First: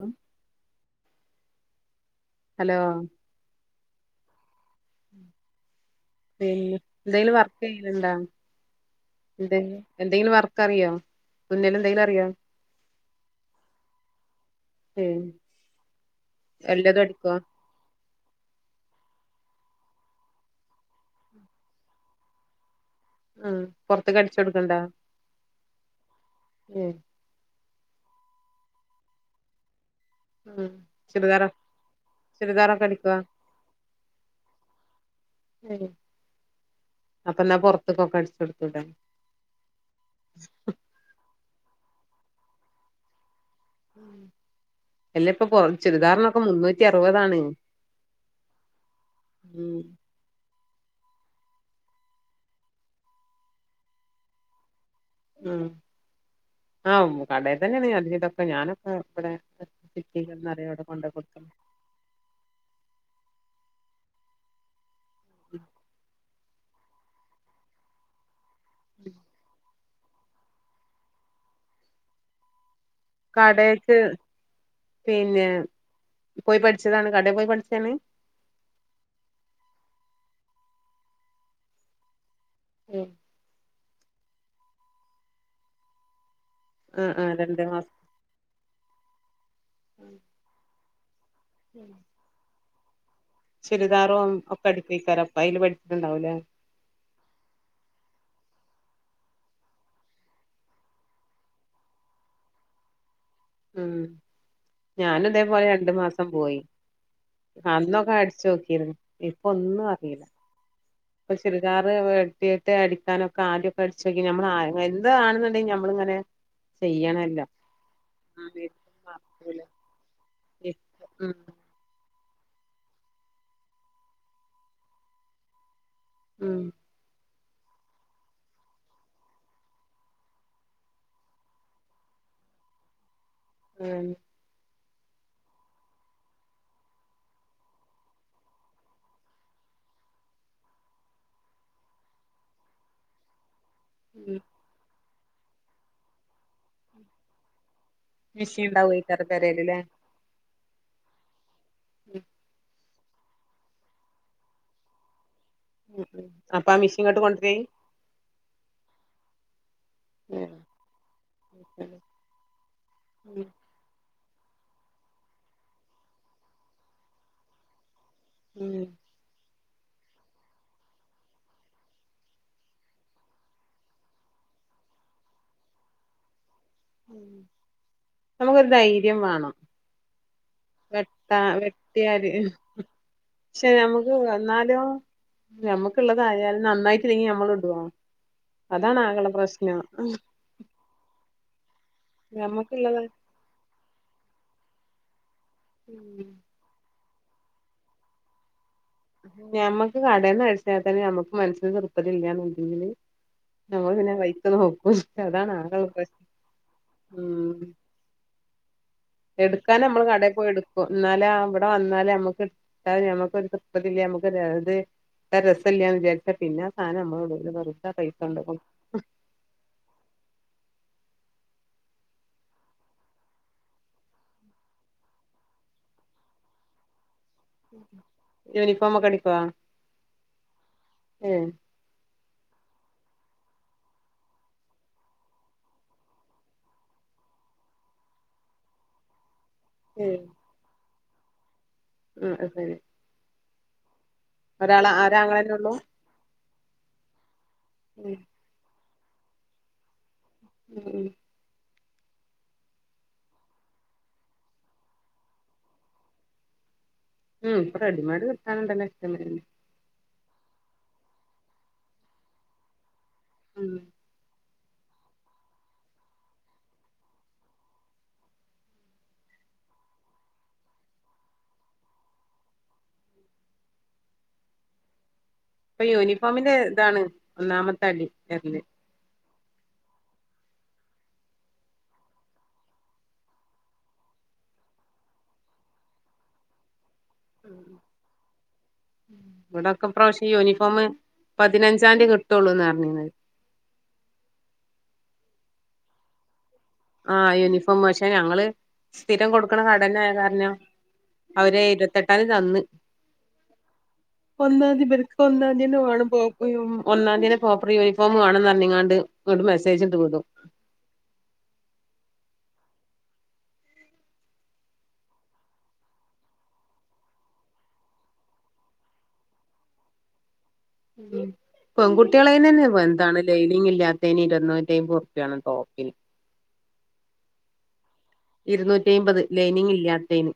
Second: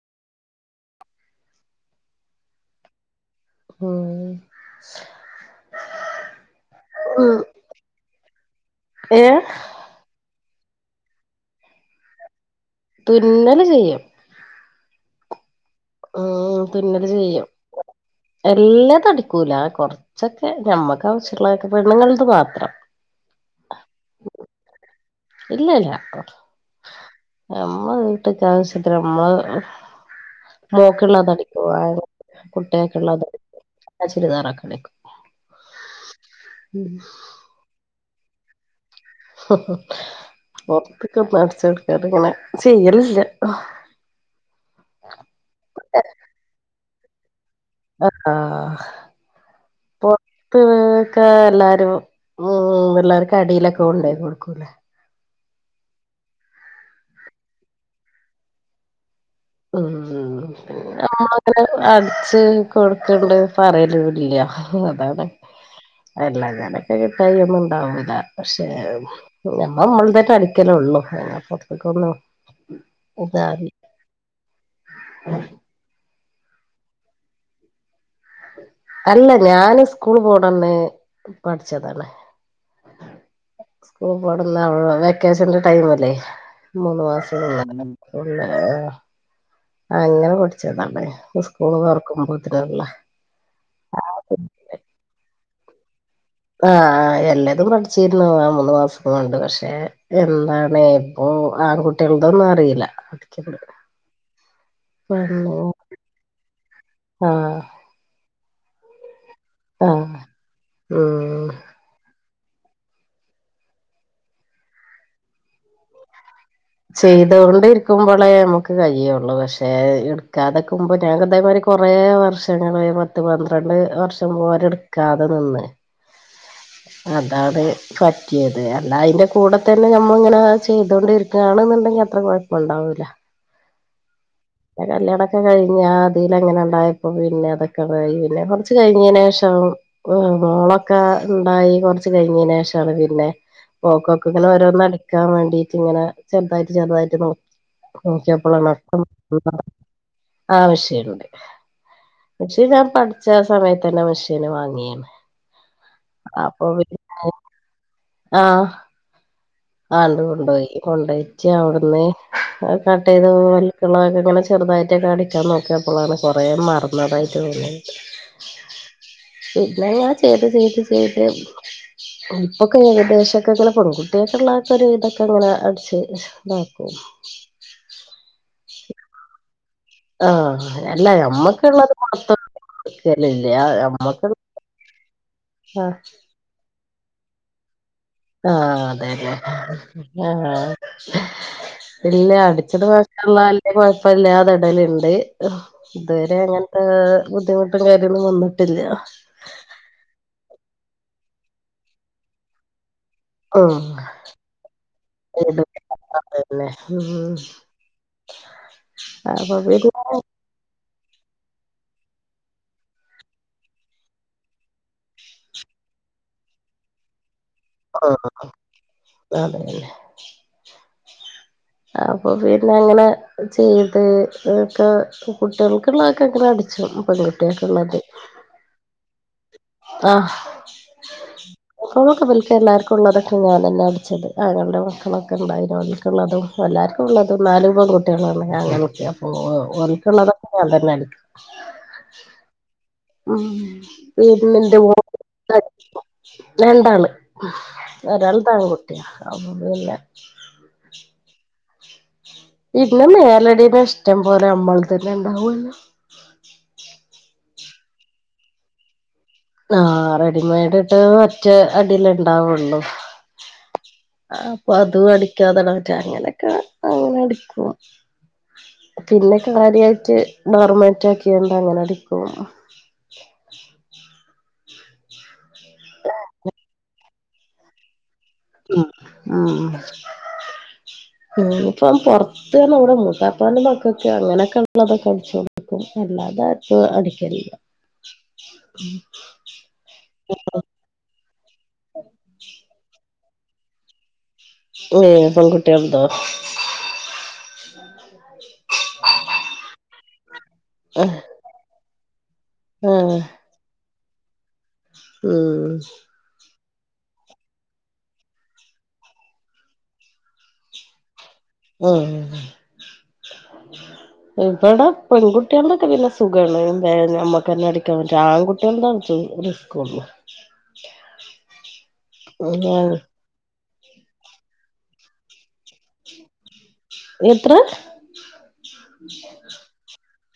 ആ ഹലോ ആഹ ഉം പിന്നെ എന്തെങ്കിലും ഉം വർക്ക് ചെയ്യലണ്ടോ ഏ എന്ത എന്തെങ്കിലും വർക്ക് അറിയാം ഒുന്നേല എന്തെങ്കിലും അറിയാം തുന്നല് ചെയ്യും ഉം ഉ തുന്നല് ചെയ്യാം എല്ലാ തടിക്കൂല കൊറച്ചൊക്കെ ഞമ്മക്ക് ആവശ്യമുള്ളതൊക്കെ പെണ്ണുങ്ങത് മാത്രം ഉം പൊറത്ത ക അടിച്ച കൊടുക്കണ്ട ഇല്ലല്ല നമ്മ വീട്ടക്ക ആവശ്യത്തിമ്മ ഉം മോക്ക ചുരിദാറോ ഉള്ളതടിക്ക ചുരിദാറൊക്കെ കുട്ടികൊക്കെ അടിക്കോ ഉള്ളതട അ ചിരിദാറ കണക്ക അപ്പൊന്നാ പുൊറത്തക്കൊക്കെ അടിച്ചെടുത്തട ഒറത്തക്ക ഒ അടച്ച കൊടുക്കാ ഇങ്ങനെ ചെയ്യല എല്ല ഇപ്പൊറ ചുരിദാറിനൊക്കെ മുന്നൂറ്റി അറുപതാണ് ആഹ ഉം പോ ഒക്കെ എല്ലാരും ഉ എല്ലാവർക്കും അടിയിലൊക്കെ ഉണ്ടായി കൊടുക്കൂലേ ഉം ആഹ കടയിൽ തന്നെ നീ അതിീതൊക്കെ ഞാനൊക്കെ ഇവിടെ ഉ സിറ്റിന്നറിയാം അവിടെ കൊണ്ടോയി കൊടുക്കല് നമ്മങ്ങനെ അലച്ച് കൊടുക്കണ്ട് പറയലൂില്ല അതാണ് അല്ലാ നക്കെ കിട്ടയൊന്നും ഇണ്ടാവൂല പക്ഷേ നഞമ്മ നമ്മൾ തന്നെ അടരിക്കലേ ഉള്ളുപ്പൊറത്തേക്ക ഒന്നു കടക്ക് പിന്നെ പോയി പഠിച്ചതാണ് കടയിൽ പോയി പഠിച്ചതെ അല്ല ഞാന് സ്കൂള് പോണംന്നെ പഠിച്ചതാണ് ഉം സ്കൂൾ പോടുന്ന അവ വെക്കേഷന്റെ ടൈമ അല്ലേ മൂന്ന് ആഹ് മാസ ആഹ് രണ്ട് മാസം ആ അങ്ങനെ പൊഠിച്ചതാണ്േ സ്കൂള് തുറക്കുമ്പോ ഇതിനള്ള ചുരിദാറും ഒക്കെ അടുപ്പക്കാരപ്പ അതില് ആഹ് എല്ലാതും പഠിച്ചിരുന്നു ആ മൂന്ന് മാസം ണ്ട് പക്ഷെ എന്താണ് ഇപ്പൊ ആൺകുട്ടികതൊന്നും അറിയില്ല പഠിക്കുന്നത് ഉം ഞാനും പെണ്ണു ഇതേപോലെ രണ്ടു മാസം പോയി ആഹ് അന്നൊക്കെ അ ചോക്കിരുന്നു ഇപ്പൊ ഒന്നും ആഹ് അറിയില്ല ഇപ്പൊ ഉം ചുരിുകാർ കുട്ടിട്ട അടിക്കാനൊക്കെ ആമൊക്കെ അടിച്ച നോക്കി നമ്മൾ എന്താണെന്നണ്ടെങ്ക നമ്മളിങ്ങനെ ചെയ്യണല്ലോ ചെയ്തൊണ്ടി ഇരിക്കുമ്പോളേ നമുക്ക് കഴിയുള്ളു പക്ഷേ അതൊക്കെുമ്പ ഞങ്ങ ഉം അതേമാതിരി കുറേ വർഷങ്ങള് പത്ത് പന്ത്രണ്ട് വർഷം പോലും എടുക്കാതെ നിന്ന് ഉം ആ അതത് പറ്റിയത് അല്ല അതിന്റെ കൂടെ തന്നെ നമ്മൾ ഇങ്ങനെ ചെയ്തൊണ്ടിരിക്കുകയാണെന്നുണ്ടെങ്കിൽ അത്ര കുഴപ്പ ഉണ്ടാവൂല ഉഹ കല്യാണൊക്കെ കഴിഞ്ഞ അതിൽ എങ്ങനെ ഉണ്ടായപ്പോ പിന്നെ അതൊക്കെ പിന്നെ കുറച്ച് കഴിഞ്ഞതിനന് ശേഷം ് നോളൊക്കെ ഉണ്ടായി കുറച്ച് കഴിഞ്ഞതിനന് ശേഷമാണ് പിന്നെ പോക്കോക്ക ഉം ഇങ്ങനെ ഓരോന്ന് നാൻ വേണ്ടീട്ട് ഇങ്ങനെ ചെറുതായിട്ട് ചെറുതായിട്ട് നോി നക്കപ്പള മിഷീൻ നഷ്ടം ഉണ്ടാവോയ്ക്കാരം പെരേല് ല്ലേ ആവശ്യുണ്ട് പക്ഷേ ഞാ പഠിച്ച സമയത്ത് തന്നെ മെഷീന് വാങ്ങിയാണ് ഉ ഉ അപ്പൊ ആ മിഷീ ഇങ്ങോട്ട് കൊണ്ടര ആഹ ആണ്ട് കൊണ്ടുപോയി കൊണ്ടോയിച്ച് അവിടുന്ന് കട്ട് ചെയ്ത ഉം വലക്കളൊക്കെ ഇങ്ങ ചെറുതായിട്ടൊക്കെ അടിക്കാൻ നോക്കിയപ്പോളാണ് കുറേ മറന്നതായിട്ട്ോന്നത് ഉം പിന്നെ ഞാൻ ചെയ്ത് ചെയ്ത് ചെയ്ത് ഇപ്പൊക്കെ ഏകദേശംൊക്കെങ്കിലെ പെൺകുട്ടികൾ മുള്ളക്ക ഒരു ഇതൊക്കെ ഇങ്ങെ അടിച്ച് ഇതാക്കും ധൈര്യം വേണം ആഹ് അല്ല വെട്ട ഞമ്മക്കുള്ളത് വെട്ടിയല് പുറത്ത് കൊടുക്കലില്ല പക്ഷെ നമുക്ക് ഞമ്മക്ക് വന്നാലും ആഹ് ഞമ്മുക്കുള്ള കാര്യാലം നന്നായിട്ട ഇങ്ങി നമ്മള ഇടുവാണം ആഹ അതെല്ലേ ആഹ ഇല്ല അടിച്ചത് ഞമ്മക്കുള്ളത് വക്കുള്ള കുഴപ്പ ഇില്ലാത ഇടലുണ്ട് ഉം ഇതുവരെ അങ്ങനത്തെ ബുദ്ധിമുട്ടും കാര്യങ്ങളും വന്നിട്ട് മ്മക്ക് കടന്ന അഴിച്ചാത്ത ഞമ്മുക്ക് മനസ്സിന് ചെറുപ്പത ഇല്ലന്നുണ്ടെങ്കില് ഉം നമ്മൾ പിന്നെ കഴത്ത നോക്കും അതാണ് താങ്കൾ പ്രശ്നം അതന്നെ ഉം അപ്പൊ എടുക്കൻ പിന്നെ നമ്മള് കടയിൽ പോയി എടുക്കും എന്നാല അവിടെ വന്ന എന്ന നമക്ക് നക്ക ഇപ്പല്ല നമുക്ക്ത് രസംമല്ലന്ന് വിചാരിച്ച പിന്നെ സാനം നമ്മോട് ഇ വെറുതാ കഴിക്കണ്ടപ്പ അതന്നെ അപ്പൊ പിന്നെ അങ്ങനെ ചെയ്ത് ഇതൊക്കെ കുട്ടികൾക്കുള്ളതൊക്കെ എങ്ങനെ അട പങ്ക യൂനിഫർമ കടിക്ക ആഹ് ഏഹ് കൊണക്ക ബ ഒ എല്ലാവർക്കും ഉുള്ളതൊക്കെ ഞാൻ തന്നെ അടിച്ചത് ആങ്ങളുടെ മക്കളൊക്കെ ഉണ്ട് അതിനോതിക്കുള്ളതും എല്ലാവർക്കുള്ളതും നാൂപ കുട്ടികള ഞാ അപ്പൊറക്കുള്ളതൊക്കെ ഞാൻ തന്നെ അടിക്കും ആ ശരി ഉ പിന്ന് ഒരാള ഒരാങ്ങളെന്നെ എന്ത ഉള്ളൂ രണ്ടാള് ഉം രണ്ടാണ് കുട്ടിയ അ പിന്നെ ഉം ഇന്ന മേലടനെ ഇഷ്ടം പോലെ അമ്മൾ തന്നെ ഇണ്ടാവൂല്ല ഉം ഇപ്പൊ റെഡ മാി വിടുത്താനണ്ട നെ എഷ്ടമെ ആഹ റെഡിമെയഡ് ഇട്ട് മറ്റേ അടിൽ ഇണ്ടാവുള്ളു ഉം ആ അപ്പൊ അതും അടിക്കാതട പറ്റ അങ്ങനെയൊക്കെ അങ്ങനെ അടിക്കും പിന്നെ കാര്യായിട്ട് നോർമേറ്റ ആക്കിയണ്ട് അങ്ങനെടക്കും [inaudible] ഉ ഇപ്പൊ യൂണിഫോമിന്റെ ഇതാണ് ഒന്നാമത്തെ അടി എറില് ഉ ഉ ഇനി ഇപ്പ പുറത്തന്ന അവിടെ മൂക്കാപ്പാണ്ട് മക്കക്കെ അങ്ങനെയൊക്കെ ഉള്ളതൊക്കെ അളിച്ചു കൊടുക്കുംല്ലാ അതായിട്ടും അടിക്കില്ല ഇവിടൊക്കെ പ്രാവശേ യൂണിഫോം പതിനഞ്ചാംീയ കിട്ടുള്ളൂന്ന് പറഞ്ഞിുന്നത് ഏ പെൺകുട്ടിയാവതോ ആഹ യൂണിഫോം വശാ ഞങ്ങള് സ്ഥിരം കൊടുക്കണ കടന ആ കാരഞ്ഞോ അവര് ഇരുപത്തെ എട്ടന് തന്ന് ആഹ് ഒന്നാംതി പർക്ക് ഉം ഒന്നാംന്നെ വണ പോയും ഒന്നാം തീയെ പ്രോപ്പർ യൂണിഫോം വേണംന്ന്ഞ്ഞ ഇങ്ങാണ്ട് ഇങ്ങോട്ട് മെസ്സേജ്ണ്ട് പോതുും ഉം ഉ ഇവിടെ പെൺകുട്ടികൾൊക്കെ പിന്നെ സുഖമാണ്ഞമ്മുക്ക്ന്നെ അടിക്കാൻ പറ്റ ആൺകട്ടികൾാണ് സുഖം റിസ്ക പെൺകുട്ടികളെ തെ തന്നെ ഇ ഞാന് എന്താണ് ലൈനിങ് ഇല്ലാത്തതിന് ഇരുന്നൂറ്റിമ്പത് ഉറുപ്പ്യ ആാണ് ടോപ്പിൽ എത്ര ഇരുന്നൂറ്റി അമ്പത് ലൈനിങ് ഇല്ലത്തേന്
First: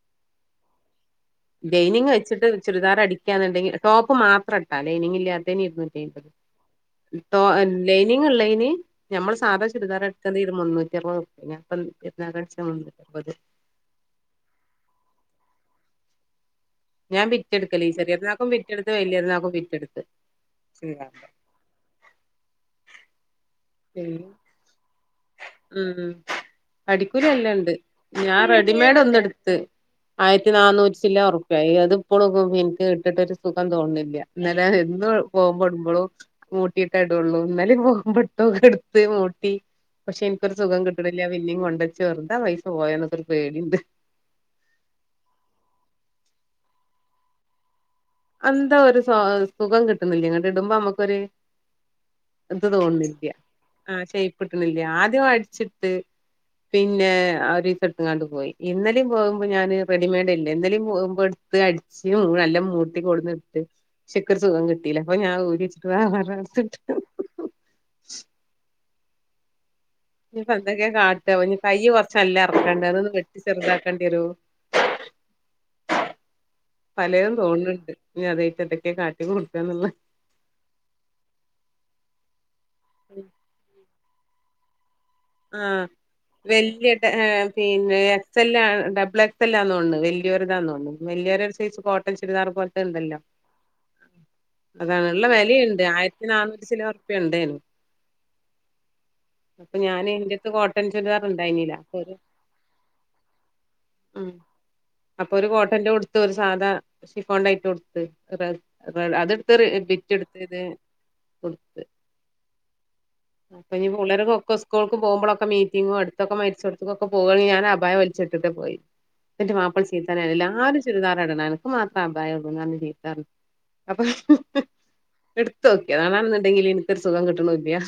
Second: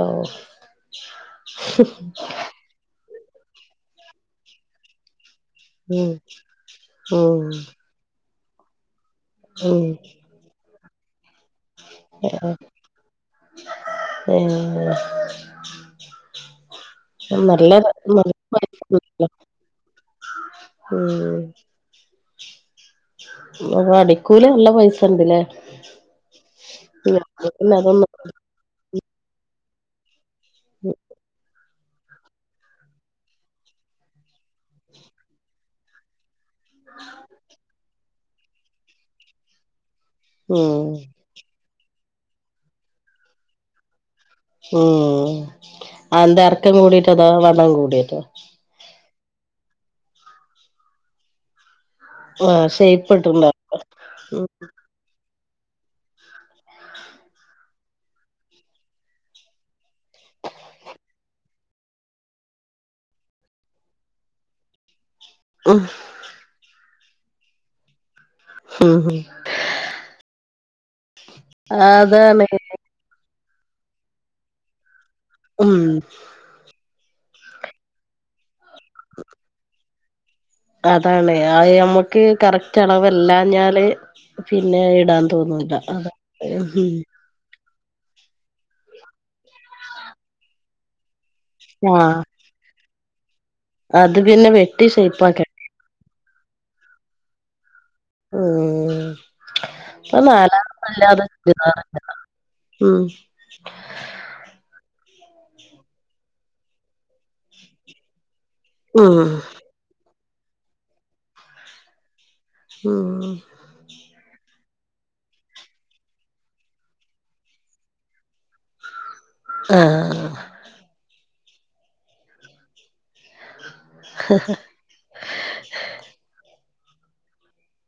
ഓഹ് ലൈനിങ് വച്ചിട്ട് ചുരിദാർ അടിക്കുണ്ടെങ്കിൽ ടോപ്പ് മാത്രം ഇട്ടാ ലൈനിങ് ഇല്ലാ ഇരുന്നൂറ്റി ഉം അമ്പത് തോ ഉം ലൈനിംഗ് ഇള്ളതിന് ഞമ്മൾ സാധാ ഉം ചുരിദാർ എടുക്കുന്നത് മുന്നൂറ്റി അറുപത് റുപ്യ അപ്പം പെരുന്നാക്ക് ഏഹ് അടിച്ച മുന്നൂറ്റി അറുപത് ഞാൻ നല്ല ബിറ്റെടുക്കല് ഈ ചെറിയ നല്ല പെരുന്നാക്കും ബിറ്റെടുത്ത് വലിയ പെരുന്നാക്കും ബിറ്റെടുത്ത് മ്മ് അപ്പൊ അടിക്കൂല് നല്ല പൈസ മ്മ് അടിക്കൂലി നല്ലാംണ്ട് പിന്നെ അതൊന്നും ഞാൻ റെഡി മെയ്ഡ് ഒന്നെടുത്ത് ആയിരത്തി നന്നൂറ്റി ചില്ല ഉറുപ്യയായി ഇതിപ്പോഴും എനിക്ക് ഇട്ടിട്ടരു സുഖം തോന്നില്ല ഇന്നലെ എന്ന് പോകുമ്പടുമ്പോഴും മൂട്ടിയിട്ട ഇടുള്ളൂ എന്നാലേ പോകൻ പെട്ടോ എടുത്ത് മൂട്ടി പക്ഷെ എനിക്കൊരു സുഖം ഉം കിട്ടണില്ല അവ ഇന്നും കൊണ്ട് വെച്ച് വെറുതാ പൈസ പോയന്നൊക്കെരു പേടിയുണ്ട് മ്മ് അതെന്താ ഇറക്കം കൂടി ട്ടോ അതോ വണ്ണം കൂടിയതോ എന്താ ഒരു സൊ സുഖം കിട്ടുന്നില്ല ഇങ്ങട്ട് ഇടുമ്പോ നമ്മുക്കൊരു ഇത് ആഹ് തോന്നില്ല ഷേപ്പ്ട്ട്ണ്ടോ ആഹ് ഷെയ്പ്പ് കിട്ടണില്ല ആദ്യം അടിച്ചിട്ട് പിന്നെ ആ ഒരു സം ഇട്ട്കാണ്ട് പോയി ഇന്നെലും പോകുമ്പോൾ ഞാന് റെഡിമെയഡ് ഇല്ല ഇന്നെലും പോകുമ്പോ അടിച്ച് മൂ നല്ല മൂ കൊണ്ട് ട്ട് പക്ഷേ എനിക്ക് ഒരു സുഖം കിട്ടിയില്ല അപ്പ ഞാൻ ഉം ഊരിച്ചിട്ട് വേറൊ ഒരുന്ന് എടുത്തിട്ട് മ്മ് മ്മ് എന്തൊക്കെ കാട്ട കൈയ് കുറച്ച് നല്ല അതാണ് ഇറക്കണ്ട് അതൊന്ന് വെട്ടി ചെറുതാക്കണ്ടി വരും മ്മ് എല്ല തോന്നുന്നുണ്ട് ഇനി അതൊക്കെ എന്താ കാട്ടി കൊടുക്കാന്നുള്ള അതാണ് ആ ഞമ്മക്ക് കറക്റ്റ് അളവല്ല ഞാല് പിന്നെ ഇടാൻ തോന്നൂല ആഹ് അതാ വലിയ ഉം പിന്നെ സെല്ലാണ് ഡബിൾ എക്സെല്ലാന്നോണ് വലിയൊരിതാണണ് വലിയോരുടെ ഒരു സൈസ് കോട്ടൺ ആഹ് ചുരിദാർ പോലത്തെ ഉണ്ടല്ലോ അത് പിന്നെ വെട്ടി അതാണ് ഇള്ള ഷേപ്പാക്കി വിലയുണ്ട് ആയിരത്തി ഇണ്ടെനു നാനൂറ്റി ചില്വാനം ഉറുപ്പിയ യുണ്ടായിരുന്നു അപ്പൊ ഞാന് എന്റെടുത്ത് കോട്ടൺ ചുരിദാർ ഉണ്ടായിനില്ല അപ്പൊ ഒരു [unintelligible] ഉം മ്മ് അപ്പൊ ഒരു കോട്ടന്റെ ഉടുത്ത് ഒരു സാധാ ഷിഫോണായിട്ട് ഉടുത്ത് [unintelligible] ഉം അത് എടുത്ത് ത് കൊടുത്ത് ഉം അപ്പ ഇനി പിള്ളേരെ [unintelligible] പോക്പോഴൊക്കെ മീറ്റിങ്ങും അടുത്തക്കെ മരിച്ച കൊടുക്കൊക്കെ പോകുകെ ഞാൻ അഭായ വലിച്ചിട്ട് പോയി എന്റെ മാപ്പള ചീത്താ പറഞ്ഞു ആഹ് ആ എല്ലാരും ചുരിദാർ ഇടണെ അനക്ക് മാത്രം അഭായട്ണ പറഞ്ഞ് ചീത്ത പറഞ്ഞു അപ്പൊ എടുത്ത് നോക്കി അതാണ്ണ് ന്ന്ടെങ്കിൽന് എനിക്കൊരു സുഖം കിട്ടണല്ലയാ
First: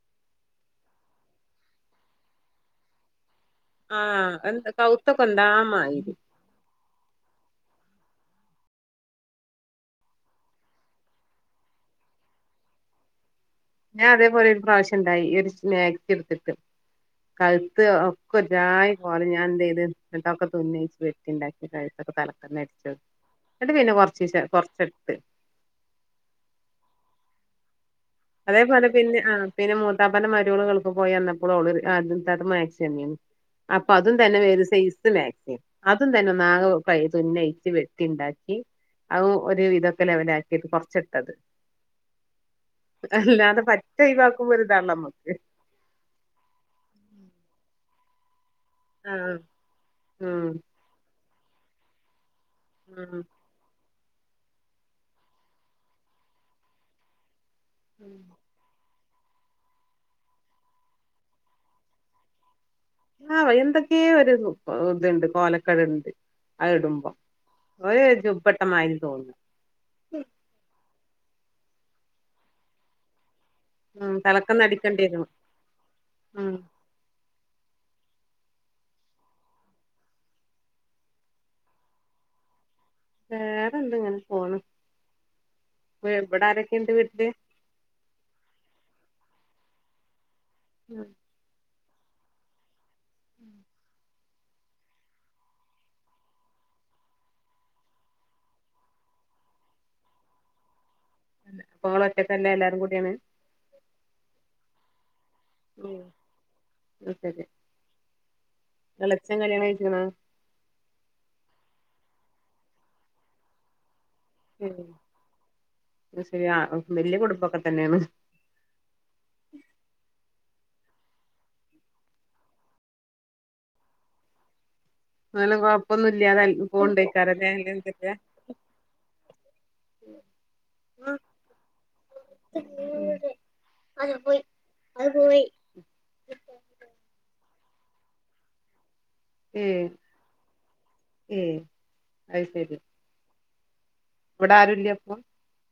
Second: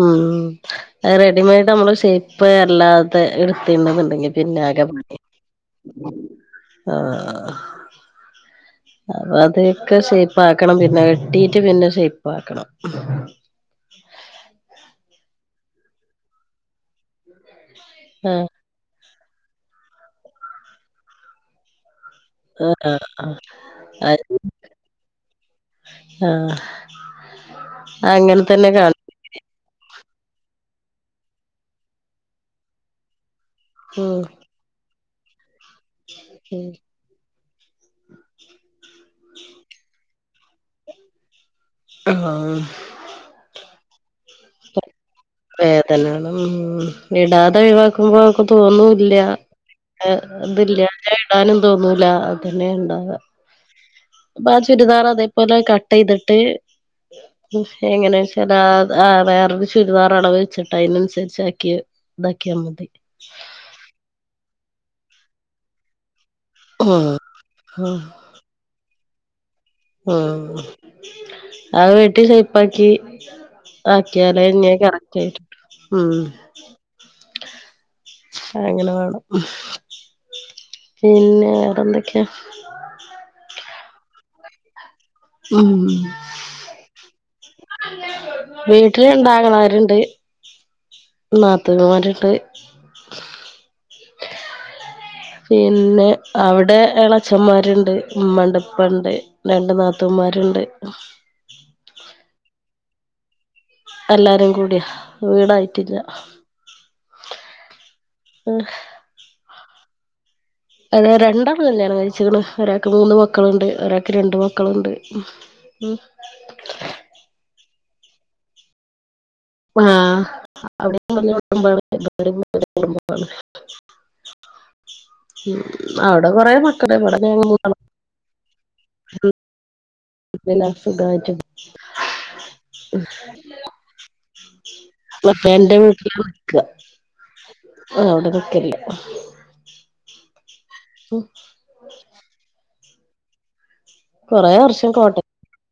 മ്മ് റെഡിമെയഡ് നമ്മള് ഷേപ്പ് അല്ലാതെ തിന്നുന്നുണ്ടെങ്കി പിന്നെ ആഹ് ആകെ പണി കൗത്തൊക്കെ എന്താ മാതിരി ആഹ് അപ്പൊ അതൊക്കെ ഷേപ്പ് ആക്കണം പിന്നെ വെട്ടിട്ട് പിന്നെ ഷേപ്പ് ആക്കണം ഞാൻ അതേപോലെ ഒരു പ്രാവശ്യം ഇണ്ടായി ഈ ഒരു മക്സി എടുത്തിട്ട് കഴ്ത്ത് ധ് ഒക്കെ ആഹ് ഒരു ജായി പോലെ ഞാൻ എന്ത് ചെയ്ത് എന്ന്ട്ടൊക്കെ തുന്നയിച്ച് വെട്ടിയുണ്ടാക്കി ക്കെ തല തന്നെ അടിച്ച് ആഹ് ആഹ് എന്നട്ട് പിന്നെ ആഹ് കൊറച്ച് കൊറച്ചെടുത്ത് ആഹ് അങ്ങനെ തന്നെ അതേപോലെ കാണും പിന്നെ ആഹ് പിന്നെ മൂത്താപ്പാൻ്റെ മരുമോള് ഗൾഫിൽ പോയിന്നപ്പോ ഓള് അത് മാക്സി തന്നീനു അപ്പൊ ഉം അതും തന്നെ വേറെ സൈസ് മാക്സി അതും തന്നെ ഒന്നാ ഉം തുന്നയി വെട്ടി ഉണ്ടാക്കി അത് ഒരു ഇതൊകേ ലെവലാക്കിട്ട് കൊറച്ചിട്ടത് ആഹ് അല്ലാത പറ്റ ഒഴിവ വേദന ഉ ഇടാതെ ഒഴിവാക്കുമ്പോ തോന്നൂില്ല ആഹ് ഉം ഇതില്ല ഇടാനും തോന്നൂല തന്നെ ഉണ്ടാവ ഉം അപ്പ ആ ചുരിദാർ അതേപോലെ കട്ട് ചെയ്തിട്ട് എങ്ങനെ ചെ ആ വേറൊരു ചുരിദാർ അളവ്െച്ചിട്ടാ അതിനനുസരിച്ച ആക്കി ഇതാക്കിയാൽ മതി ആ എന്തൊക്കെയെഓരു ഇതുണ്ട് കോലക്കട് ഉണ്ട് അത് ഉം ഇടുമ്പം ഒരു ജുപ്പട്ടമാതിരി തോന്നുന്നു ഉ ആ വെട്ടിൽ ഷെയിപ്പാക്കി ഉം ആക്കിയാലേ തലക്കന്ന് ഇഞ്ഞങ്ങ് അടിക്കേണ്ടി കറക്റ്റ് വരും ആയിട്ടു കിട്ടെള്ളു ഉം അങ്ങനെ വേണം പിന്നെ വേറെന്തൊക്കെയാ വേറെന്ത ഇങ്ങനെ പോണ് ഉം ഇവിടൊരൊക്കെ ഇണ്ട് വീട്ടില് വീട്ടില് രണ്ടാങ്ങള്ളരുണ്ട് ഉം ണുമ്മ മാറ്റയിട്ട് [inaudible] പിന്നെ അവിടെ യാള അഛന്മാരുണ്ട് ഉമ്മ ഉണ്ട്പ്പ ഉണ്ട് രണ്ട് നാത്തൂമാരുണ്ട് ഉണ്ട് പോള ഒറ്റക്കല്ല എല്ലാരും കൂടിയാണ് എല്ലാരും കൂടിയാ വീടായിട്ടില്ല അെ ഇളച്ചം കല്യാണം കഴണോ അത രണ്ടാ തല്ലാണ് കഴിച്ചണ് ഒരാക്ക് മൂന്ന് മക്കളുണ്ട് ഒരാൾക്ക് രണ്ടു മക്കളുണ്ട് ഉ അത് ശരി ആ വല്യ കുടുംബൊക്കെ തന്നെയാണ് ആഹ അവിടെ പറടുമ്പ എടുമ്പ അല്ലും കൊഴപ്പൊന്നുംല്ല അവിടെ അത കൊറേ മക്കള് പോണ്ട ഇവിടെ ഞങ്ങള് വക്കാറല്ലെന എന്തക്ക [inaudible] സുഖമായിട്ടും അത് പോയി അത് പോയി പക്ഷേ എന്റെ വീട്ടില് വിക്ക അവിടെ വക്കില്ല ഏ ഏ അത് ശരി കൊറേ ഇവിടെ ആരുല്ല വർഷം അപ്പൊ കോട്ടെ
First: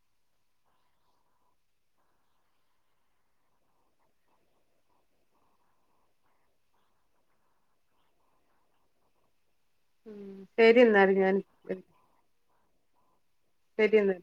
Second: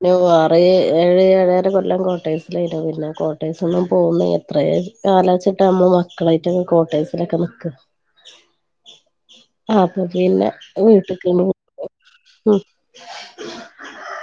ഞാൻ വാറ് ഏഴ് ഏഴര കൊല്ലം കോട്ടയസിലായിരുന്നു പിന്നെ കോട്ടയസ നിന്നും പോകുന്ന എത്രയും കാലഴ്ച്ചിട്ട്കുമ്പോ മക്കളായിട്ട്ൊ കോട്ടേസിലൊക്കെ നക്കുക [inaudible] ആപ്പൊ പിന്നെ ശരി എന്നാല് വീട്ടക്ക് ഞാൻ ശരിന്ന